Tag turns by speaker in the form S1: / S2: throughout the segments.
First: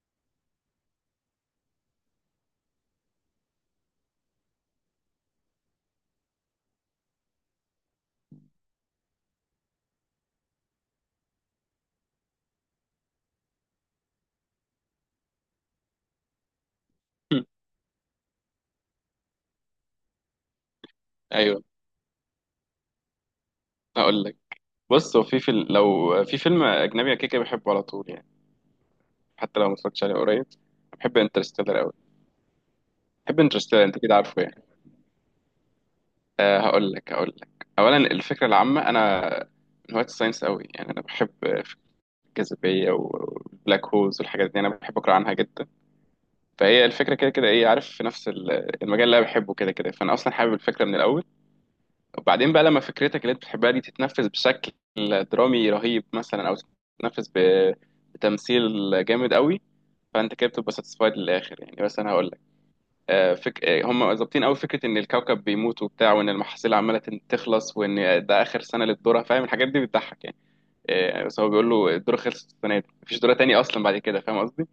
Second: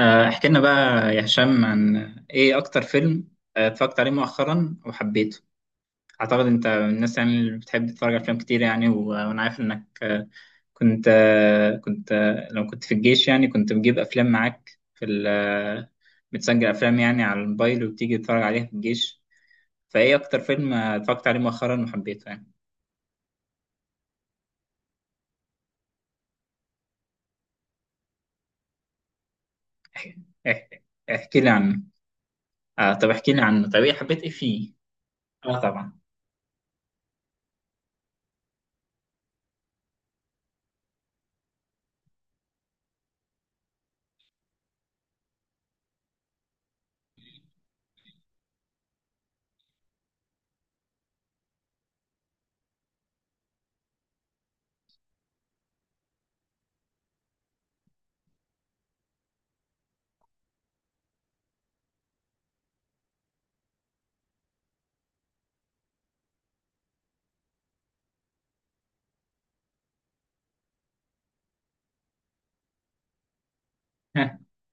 S1: احكي لنا بقى يا هشام عن ايه اكتر فيلم اتفرجت عليه مؤخرا وحبيته. اعتقد انت من الناس، يعني اللي بتحب تتفرج على افلام كتير، يعني و- وانا عارف انك، آه، كنت آه، كنت آه، لو كنت في الجيش، يعني كنت بتجيب افلام معاك في ال آه، بتسجل افلام، يعني على
S2: هم،
S1: الموبايل وبتيجي تتفرج عليها في الجيش. فايه اكتر فيلم اتفرجت عليه
S2: ايوه،
S1: مؤخرا وحبيته يعني؟
S2: هقول لك. بص، هو في فيلم، لو في فيلم اجنبي أنا كده كده بحبه على طول يعني، حتى لو ما اتفرجتش عليه قريب.
S1: احكي
S2: بحب
S1: احكي لي
S2: انترستيلر
S1: عنه.
S2: قوي.
S1: طب احكي
S2: بحب
S1: لي عنه. طب
S2: انترستيلر،
S1: ايه
S2: انت كده
S1: حبيت ايه
S2: عارفه يعني.
S1: فيه؟ اه طبعا.
S2: أه هقول لك، اولا الفكره العامه، انا من هواة الساينس قوي يعني، انا بحب فكرة الجاذبيه والبلاك هولز والحاجات دي، انا بحب اقرا عنها جدا. فهي الفكره كده كده، ايه، عارف، في نفس المجال اللي انا بحبه كده كده، فانا اصلا حابب الفكره من الاول. وبعدين بقى لما فكرتك اللي انت بتحبها دي تتنفذ بشكل درامي رهيب مثلا، او تتنفذ بتمثيل جامد قوي، فانت كده بتبقى ساتسفايد للاخر يعني. بس انا هقول لك، آه، فك... آه، هم ظابطين قوي فكره ان الكوكب بيموت وبتاع، وان المحاصيل عماله تخلص، وان ده اخر سنه للذره، فاهم؟ الحاجات دي بتضحك يعني. بس هو بيقول له الذره خلصت السنه دي، مفيش ذره تاني اصلا بعد كده، فاهم قصدي؟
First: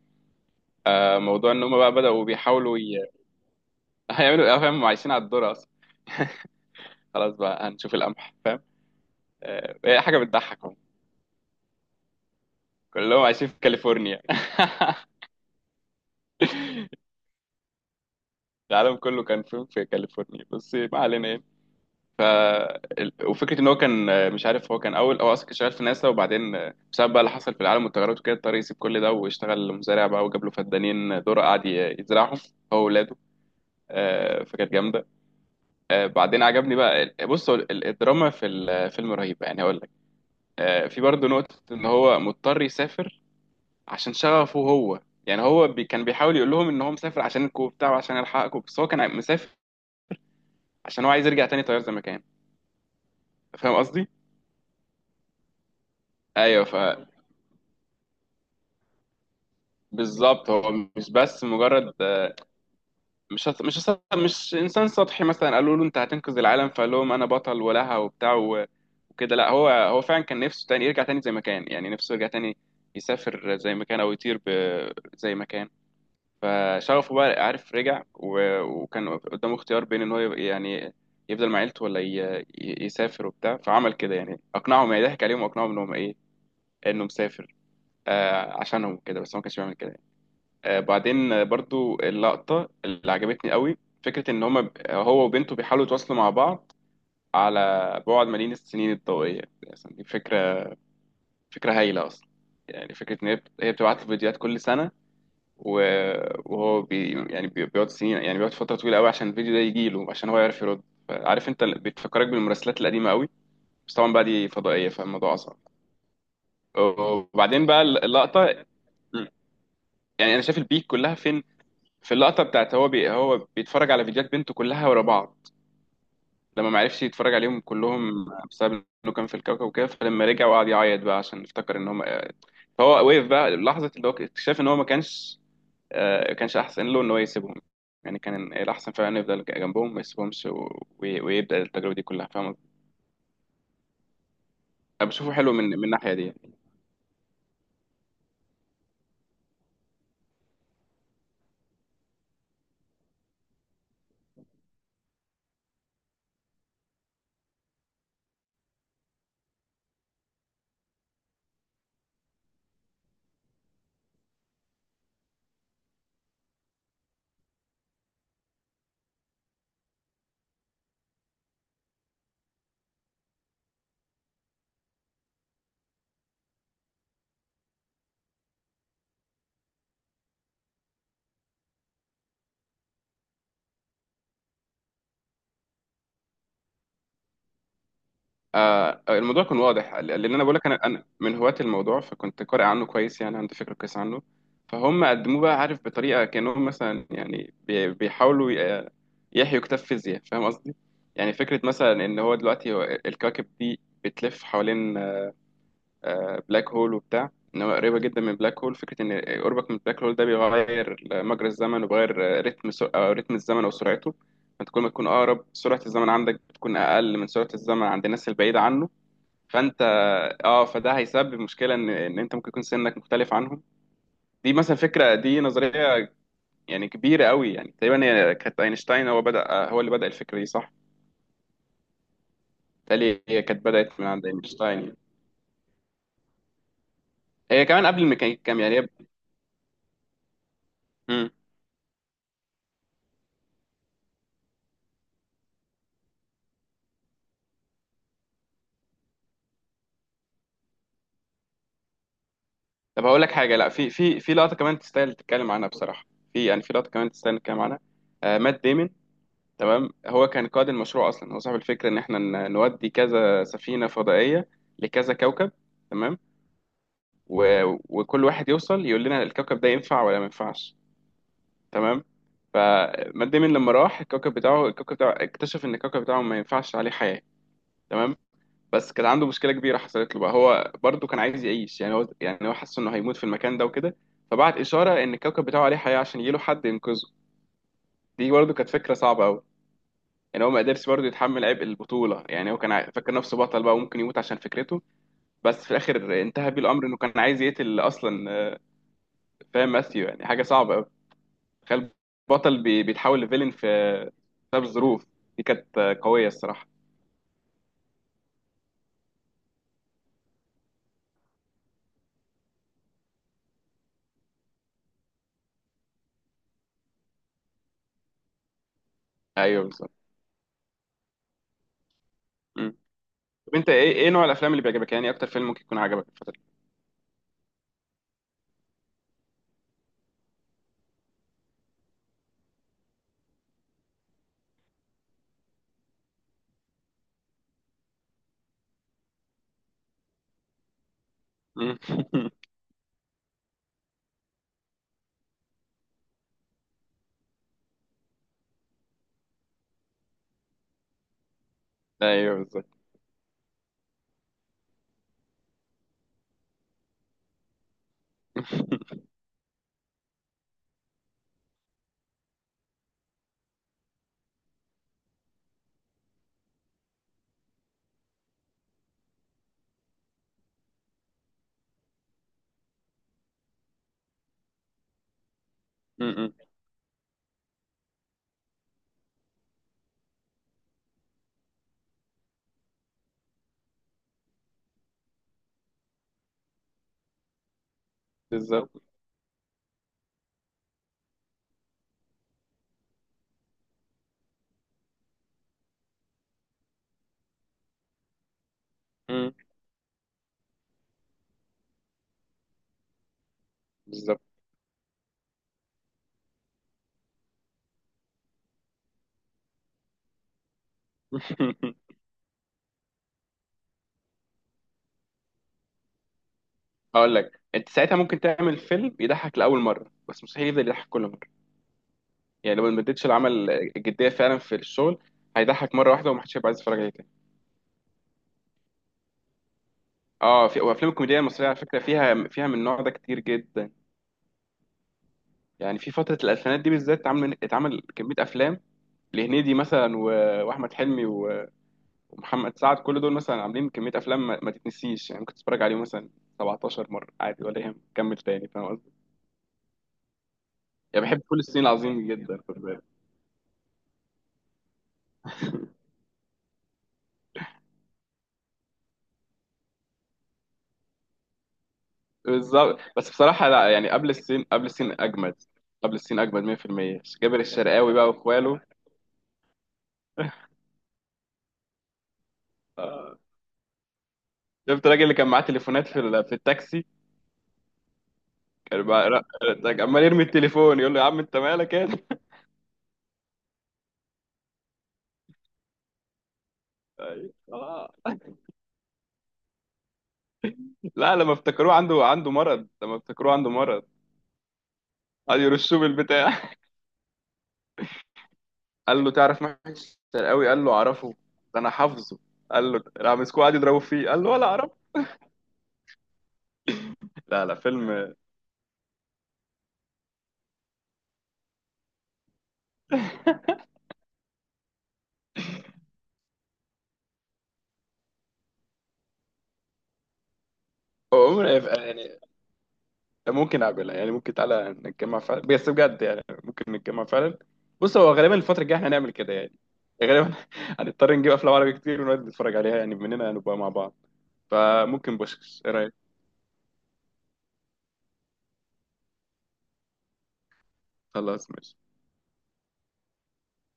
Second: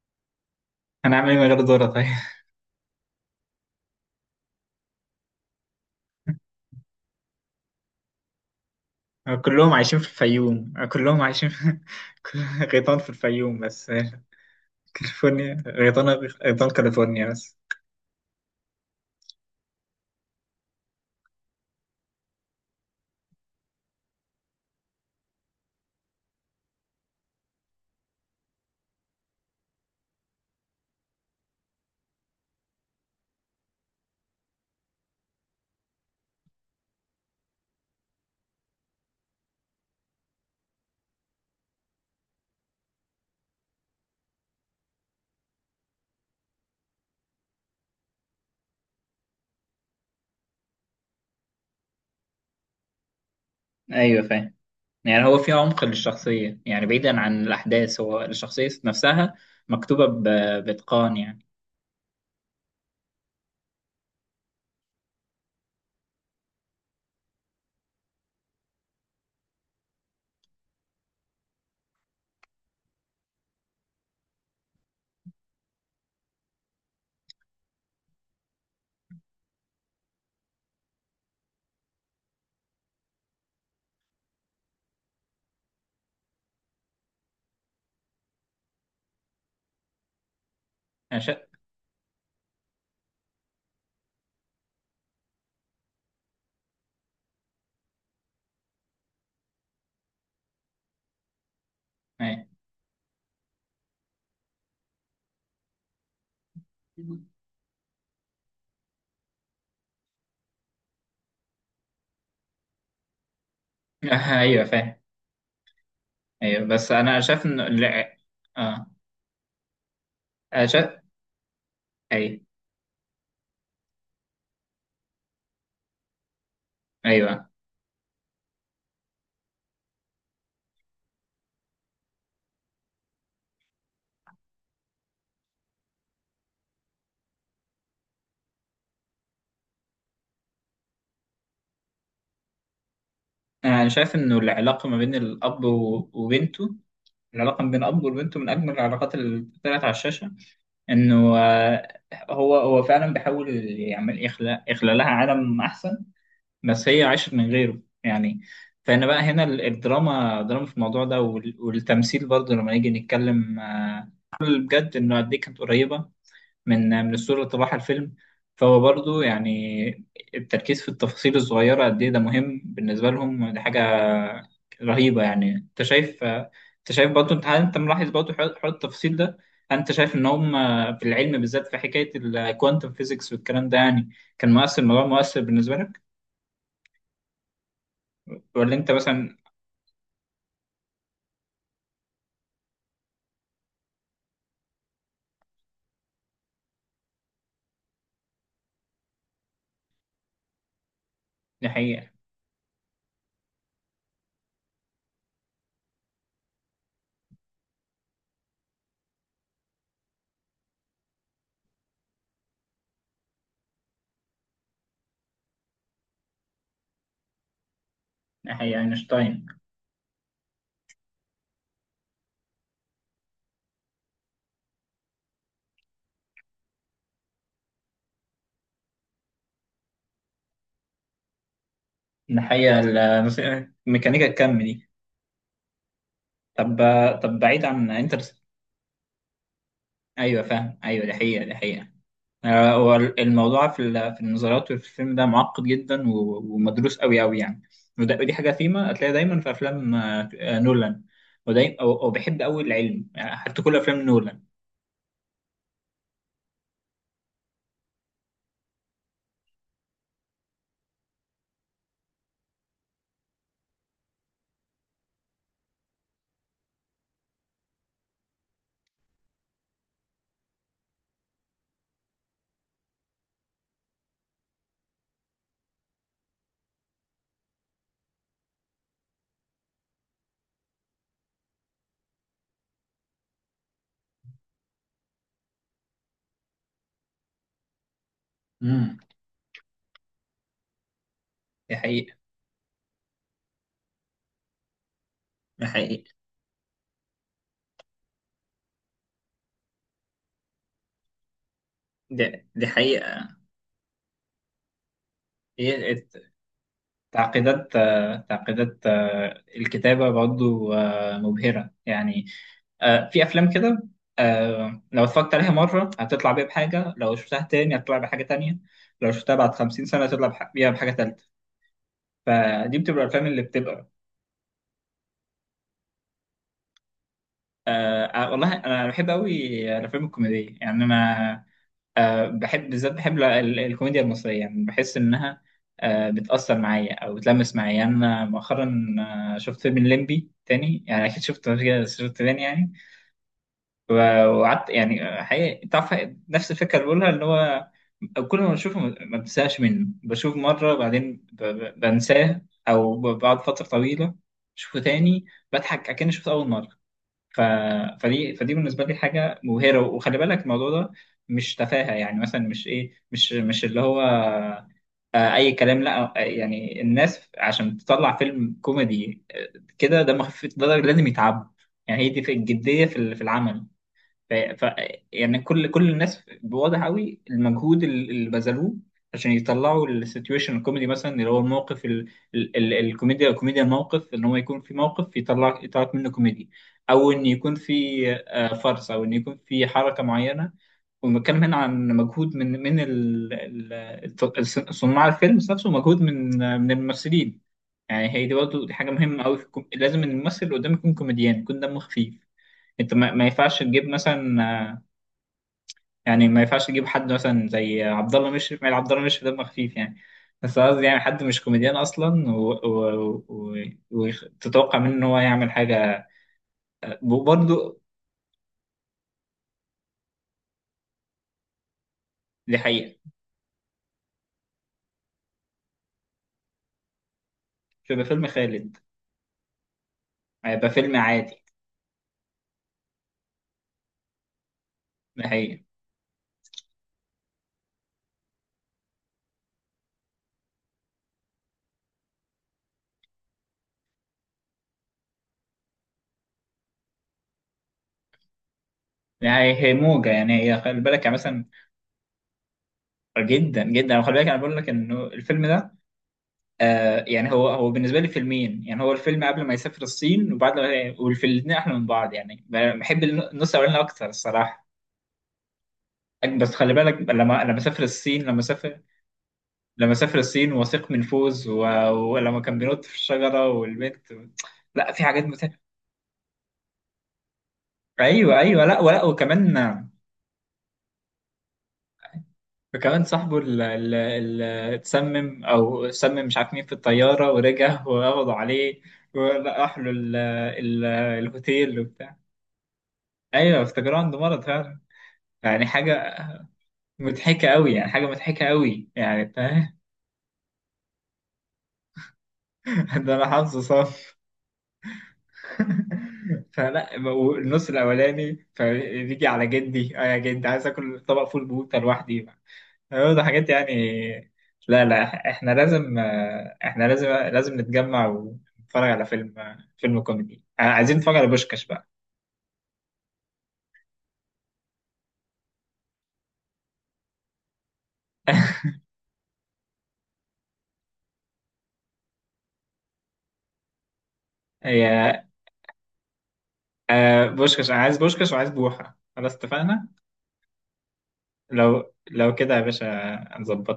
S1: هنعمل ايه من
S2: موضوع
S1: غير
S2: ان هم
S1: دورة
S2: بقى
S1: طيب؟
S2: بداوا هيعملوا، فاهم، هم عايشين على الذره اصلا، خلاص بقى هنشوف القمح، فاهم؟
S1: كلهم عايشين
S2: هي
S1: في
S2: حاجه بتضحك.
S1: الفيوم، كلهم عايشين في كل- غيطان في
S2: كلهم عايشين في
S1: الفيوم بس.
S2: كاليفورنيا.
S1: كاليفورنيا غيطان. غيطان كاليفورنيا بس.
S2: العالم كله كان فيلم في كاليفورنيا بس، ما علينا يعني. ف وفكره ان هو كان، مش عارف، هو كان اول، هو اصلا كان شغال في ناسا، وبعدين بسبب بقى اللي حصل في العالم والتغيرات وكده، اضطر يسيب كل ده واشتغل مزارع بقى، وجاب له فدانين ذره قعد يزرعهم هو واولاده. فكانت جامده. بعدين عجبني بقى بص، هو الدراما في الفيلم رهيبه يعني، هقول لك. في برضه نقطه ان هو مضطر يسافر عشان شغفه هو يعني. هو بي كان بيحاول يقول لهم ان هو مسافر عشان الكو بتاعه وعشان يلحقكم، بس هو كان مسافر عشان هو عايز يرجع تاني طيار زي ما كان، فاهم قصدي؟
S1: ايوه فاهم. يعني هو في عمق للشخصية،
S2: ايوه،
S1: يعني بعيدا عن الأحداث، هو الشخصية نفسها مكتوبة
S2: بالظبط. هو
S1: ب-
S2: مش
S1: بإتقان
S2: بس
S1: يعني.
S2: مجرد، مش انسان سطحي مثلا قالوا له انت هتنقذ العالم فقال لهم انا بطل ولها وبتاع وكده، لا، هو فعلا كان نفسه تاني يرجع تاني زي ما كان يعني، نفسه يرجع تاني يسافر زي ما كان، او يطير زي ما كان. فشغفه بقى، عارف، رجع وكان قدامه اختيار بين ان هو يعني يفضل مع عيلته ولا يسافر وبتاع، فعمل كده يعني، اقنعهم يعني، ضحك عليهم واقنعهم ان هم ايه، انه مسافر آه عشانهم كده، بس هو ما كانش بيعمل كده يعني. آه،
S1: أنا
S2: بعدين
S1: شا...
S2: برضو اللقطة اللي عجبتني قوي، فكرة ان هم هو وبنته بيحاولوا يتواصلوا مع بعض على بعد ملايين السنين الضوئية، يعني دي فكرة، فكرة هايلة اصلا.
S1: أيوة.
S2: يعني فكرة ان هي بتبعت له فيديوهات كل سنة، و- وهو بي يعني، بيقعد سنين يعني، بيقعد فترة طويلة قوي عشان الفيديو ده يجي له عشان هو يعرف يرد. عارف انت، بتفكرك بالمراسلات القديمة قوي، بس طبعا بقى دي
S1: أيوه
S2: فضائية
S1: فاهم.
S2: فالموضوع أصعب.
S1: أيوه بس أنا شايف
S2: وبعدين
S1: إنه
S2: بقى اللقطة،
S1: آه
S2: يعني أنا شايف
S1: أنا
S2: البيك
S1: شايف.
S2: كلها فين، في
S1: أيوه
S2: اللقطة بتاعت هو بيتفرج على فيديوهات بنته كلها ورا بعض لما ما عرفش يتفرج
S1: أيوه،
S2: عليهم كلهم بسبب انه كان في الكوكب وكده، فلما رجع وقعد يعيط بقى عشان افتكر ان هم. فهو وقف بقى لحظة، اللي هو اكتشاف ان هو ما كانش، كانش احسن له ان هو يسيبهم يعني، كان الاحسن فعلا يفضل جنبهم ما يسيبهمش ويبدا التجربه دي كلها، فاهم قصدي؟
S1: أنا شايف إنه العلاقة ما
S2: انا
S1: بين
S2: بشوفه حلو
S1: الأب
S2: من
S1: و-
S2: الناحيه دي.
S1: وبنته. العلاقة ما بين الأب وبنته من أجمل العلاقات اللي طلعت على الشاشة. انه هو فعلا بيحاول يخلق لها عالم احسن، بس هي عاشت من غيره يعني. فانا بقى هنا الدراما، دراما في الموضوع ده وال- والتمثيل برضه لما نيجي نتكلم، بجد انه قد ايه كانت قريبه من الصورة اللي طبعها الفيلم. فهو برضو يعني التركيز في التفاصيل الصغيرة قد إيه ده مهم بالنسبة لهم، دي حاجة رهيبة يعني. أنت شايف برضو، هل أنت ملاحظ برضو حوار التفاصيل ده؟ هل أنت شايف إن هم في العلم بالذات، في حكاية الكوانتم فيزيكس والكلام ده، يعني كان مؤثر؟ الموضوع مؤثر بالنسبة لك ولا أنت
S2: آه،
S1: مثلا؟
S2: الموضوع كان واضح، لان انا بقول لك، أنا من هواة الموضوع، فكنت قارئ عنه كويس يعني، عندي فكره كويس عنه. فهم قدموه بقى، عارف، بطريقه كانهم مثلا يعني يحيوا كتاب فيزياء، فاهم قصدي؟ يعني فكره مثلا
S1: ناحية
S2: ان هو دلوقتي، هو الكواكب دي بتلف حوالين بلاك هول وبتاع، ان هو قريبه جدا من بلاك هول، فكره ان قربك من بلاك هول ده بيغير مجرى الزمن، وبيغير رتم سو... أو رتم الزمن او سرعته. فانت كل ما تكون اقرب، سرعه الزمن عندك بتكون اقل من سرعه الزمن عند الناس البعيده
S1: ناحية
S2: عنه.
S1: أينشتاين،
S2: فانت اه، فده هيسبب مشكله ان انت ممكن يكون سنك مختلف عنهم. دي مثلا فكره، دي نظريه يعني كبيره قوي يعني، تقريبا هي كانت اينشتاين، هو بدا، هو اللي بدا الفكره دي صح؟
S1: ناحية
S2: بالتالي هي كانت بدات من
S1: الميكانيكا
S2: عند
S1: الكم
S2: اينشتاين
S1: دي؟
S2: يعني.
S1: طب بعيد
S2: هي كمان
S1: عن
S2: قبل الميكانيكا
S1: انترست.
S2: الكم يعني
S1: ايوه فاهم، ايوه دي
S2: مم.
S1: حقيقه، دي حقيقه. هو الموضوع في في النظريات وفي الفيلم ده معقد جدا و- ومدروس قوي قوي يعني. وده- ودي حاجه فيما هتلاقيها دايما في افلام نولان، ودايما وبحب قوي
S2: طب
S1: العلم
S2: هقول لك
S1: يعني
S2: حاجه،
S1: حتى
S2: لا،
S1: كل
S2: في
S1: افلام
S2: في
S1: نولان.
S2: لقطه كمان تستاهل تتكلم عنها بصراحه، في يعني في لقطه كمان تستاهل نتكلم عنها. آه مات ديمن، تمام، هو كان قائد المشروع اصلا، هو صاحب الفكره ان احنا نودي كذا سفينه فضائيه لكذا كوكب، تمام، و... وكل واحد يوصل يقول لنا الكوكب ده ينفع ولا ما ينفعش، تمام. فمات ديمن لما راح الكوكب بتاعه، الكوكب بتاعه اكتشف ان الكوكب بتاعه ما ينفعش عليه حياه، تمام، بس كان عنده مشكله كبيره حصلت له بقى، هو برضه كان عايز يعيش يعني، هو حس انه هيموت في المكان ده وكده، فبعت اشاره ان الكوكب بتاعه عليه حياه عشان يجيله حد ينقذه. دي برضه كانت فكره
S1: امم.
S2: صعبه قوي يعني، هو ما قدرش برضه يتحمل عبء
S1: دي حقيقه،
S2: البطوله يعني، هو فاكر نفسه بطل بقى وممكن يموت عشان فكرته. بس
S1: دي
S2: في
S1: حقيقه.
S2: الاخر انتهى بيه الامر انه كان عايز يقتل اصلا، فاهم ماثيو؟ يعني حاجه صعبه قوي، تخيل،
S1: دي,
S2: بطل
S1: دي
S2: بيتحول
S1: حقيقه.
S2: لفيلن في، بسبب الظروف. دي كانت
S1: هي
S2: قويه الصراحه.
S1: تعقيدات الكتابه برضه مبهره يعني. في افلام كده، لو اتفرجت عليها مره هتطلع بيها بحاجه، لو شفتها تاني هتطلع بحاجه تانية، لو شفتها بعد
S2: ايوه
S1: 50
S2: بالظبط.
S1: سنه هتطلع بيها بحاجه تالتة.
S2: مم.
S1: فدي بتبقى الافلام اللي
S2: طب انت
S1: بتبقى.
S2: ايه، ايه نوع الافلام اللي بيعجبك يعني، اكتر فيلم ممكن يكون عجبك الفتره؟
S1: والله انا بحب قوي الافلام الكوميديه، يعني انا بحب بالذات، بحب الكوميديا المصريه، يعني بحس انها بتاثر معايا او بتلمس معايا يعني. انا مؤخرا شفت فيلم الليمبي تاني، يعني اكيد
S2: مم.
S1: شفته، شفت تاني يعني و- وقعدت، يعني حقيقي، تعرف، نفس الفكره اللي بقولها، اللي هو كل ما بشوفه ما بنساش منه، بشوف مره بعدين
S2: ايوه
S1: بنساه،
S2: بالظبط.
S1: او بعد فتره طويله بشوفه تاني، بضحك اكني شفته اول مره. ف... فدي بالنسبه لي حاجه مبهره. وخلي بالك الموضوع ده مش تفاهه، يعني مثلا مش ايه، مش اللي هو اي كلام، لا يعني الناس عشان تطلع فيلم كوميدي كده دمه خفيف، ده لازم يتعب. يعني هي دي في الجديه، في العمل. ف... ف... يعني كل الناس
S2: مم.
S1: بواضح قوي المجهود اللي بذلوه عشان يطلعوا السيتويشن الكوميدي، مثلا اللي هو الموقف كوميديا الموقف، ان هو يكون في موقف يطلع منه كوميدي، او ان يكون في
S2: بالظبط.
S1: فرص، او ان يكون في حركة معينة. ونتكلم هنا عن مجهود من صناع الفيلم نفسه، ومجهود من من الممثلين. يعني هي دي برضه، دي حاجة مهمة
S2: مم.
S1: قوي في لازم الممثل اللي قدامك يكون كوميديان، يكون دمه خفيف. انت ما ينفعش تجيب
S2: بالظبط.
S1: مثلا يعني ما ينفعش تجيب حد مثلا زي عبد الله مشرف، ما عبد الله مشرف دمه خفيف يعني، بس قصدي يعني حد مش كوميديان اصلا وتتوقع، و... و... و... وتتوقع منه ان هو يعمل حاجه.
S2: هقول لك، انت
S1: وبرضه
S2: ساعتها ممكن تعمل فيلم يضحك لاول مره، بس مستحيل يفضل يضحك كل مره. يعني
S1: دي
S2: لو ما
S1: حقيقه.
S2: اديتش العمل الجديه فعلا في الشغل، هيضحك مره واحده ومحدش هيبقى عايز يتفرج عليه تاني.
S1: مش هيبقى فيلم خالد،
S2: اه، في
S1: هيبقى
S2: وافلام
S1: فيلم
S2: الكوميديا
S1: عادي.
S2: المصريه على فكره، فيها من النوع ده كتير جدا.
S1: دي حقيقه.
S2: يعني في فتره الالفينات دي بالذات، اتعمل كميه افلام لهنيدي مثلا، واحمد حلمي ومحمد سعد. كل دول مثلا عاملين كمية أفلام ما تتنسيش يعني، ممكن تتفرج عليهم مثلا 17 مرة عادي ولا يهم، كمل تاني، فاهم قصدي؟
S1: يعني هي موجه، يعني هي خلي بالك،
S2: يعني
S1: يعني
S2: بحب كل
S1: مثلا
S2: السنين، العظيم جدا، خد بالك.
S1: جدا جدا. خلي بالك انا بقول لك انه الفيلم ده، يعني هو بالنسبه لي فيلمين، يعني هو الفيلم قبل ما يسافر الصين وبعد ما، والفيلم الاثنين احلى من بعض يعني،
S2: بالظبط.
S1: بحب
S2: بس بصراحة
S1: النص
S2: لا
S1: الاولاني
S2: يعني،
S1: اكتر
S2: قبل السين،
S1: الصراحه.
S2: أجمد. قبل السين أجمد
S1: بس خلي بالك
S2: 100%. جابر
S1: لما سافر
S2: الشرقاوي بقى
S1: الصين،
S2: وإخواله.
S1: لما سافر الصين واثق من فوز ولما كان بينط في
S2: آه،
S1: الشجرة والبنت
S2: شفت
S1: لا، في
S2: الراجل اللي
S1: حاجات
S2: كان معاه تليفونات في في التاكسي؟
S1: ايوه ايوه، لا
S2: كان
S1: ولا،
S2: بقى لا-
S1: وكمان.
S2: لا، عمال يرمي التليفون يقول له يا عم أنت مالك يا.
S1: وكمان صاحبه اللي اتسمم او سمم، مش عارف مين في الطيارة
S2: أيوة.
S1: ورجع
S2: آه.
S1: وقبضوا عليه، وراح له ال...
S2: لا، لما افتكروه
S1: الهوتيل وبتاع.
S2: عنده مرض، لما افتكروه عنده
S1: ايوه
S2: مرض،
S1: افتكروا عنده مرض فعلا.
S2: قعدوا
S1: يعني
S2: يرشوه
S1: حاجة
S2: بالبتاع.
S1: مضحكة قوي، يعني حاجة مضحكة قوي
S2: قال له
S1: يعني،
S2: تعرف
S1: فاهم.
S2: محمد الشرقاوي؟ قال له اعرفه، ده انا حافظه. قال له راح
S1: ده انا
S2: مسكوه قعد
S1: حافظه
S2: يضربوا
S1: صح.
S2: فيه، قال له ولا اعرف.
S1: فلا،
S2: لا
S1: النص
S2: فيلم.
S1: الاولاني، فبيجي على جدي: اه يا جدي عايز اكل طبق فول بوته لوحدي. ده حاجات يعني. لا لا، احنا لازم لازم نتجمع ونتفرج على فيلم فيلم كوميدي، عايزين نتفرج
S2: هو
S1: على
S2: عمره
S1: بوشكاش بقى.
S2: يعني ممكن اقابلها يعني، ممكن تعالى نتجمع فعلا، بس بجد يعني ممكن نتجمع فعلا. بص هو غالبا الفترة الجاية احنا هنعمل كده يعني، غالبا هنضطر نجيب افلام عربي كتير ونقعد نتفرج عليها يعني، مننا هنبقى مع بعض. فممكن
S1: يا
S2: بوشكش، ايه رايك؟
S1: بوشكاش، انا عايز بوشكاش وعايز بوحة، خلاص اتفقنا.
S2: خلاص ماشي.
S1: لو كده يا باشا، هنظبطها.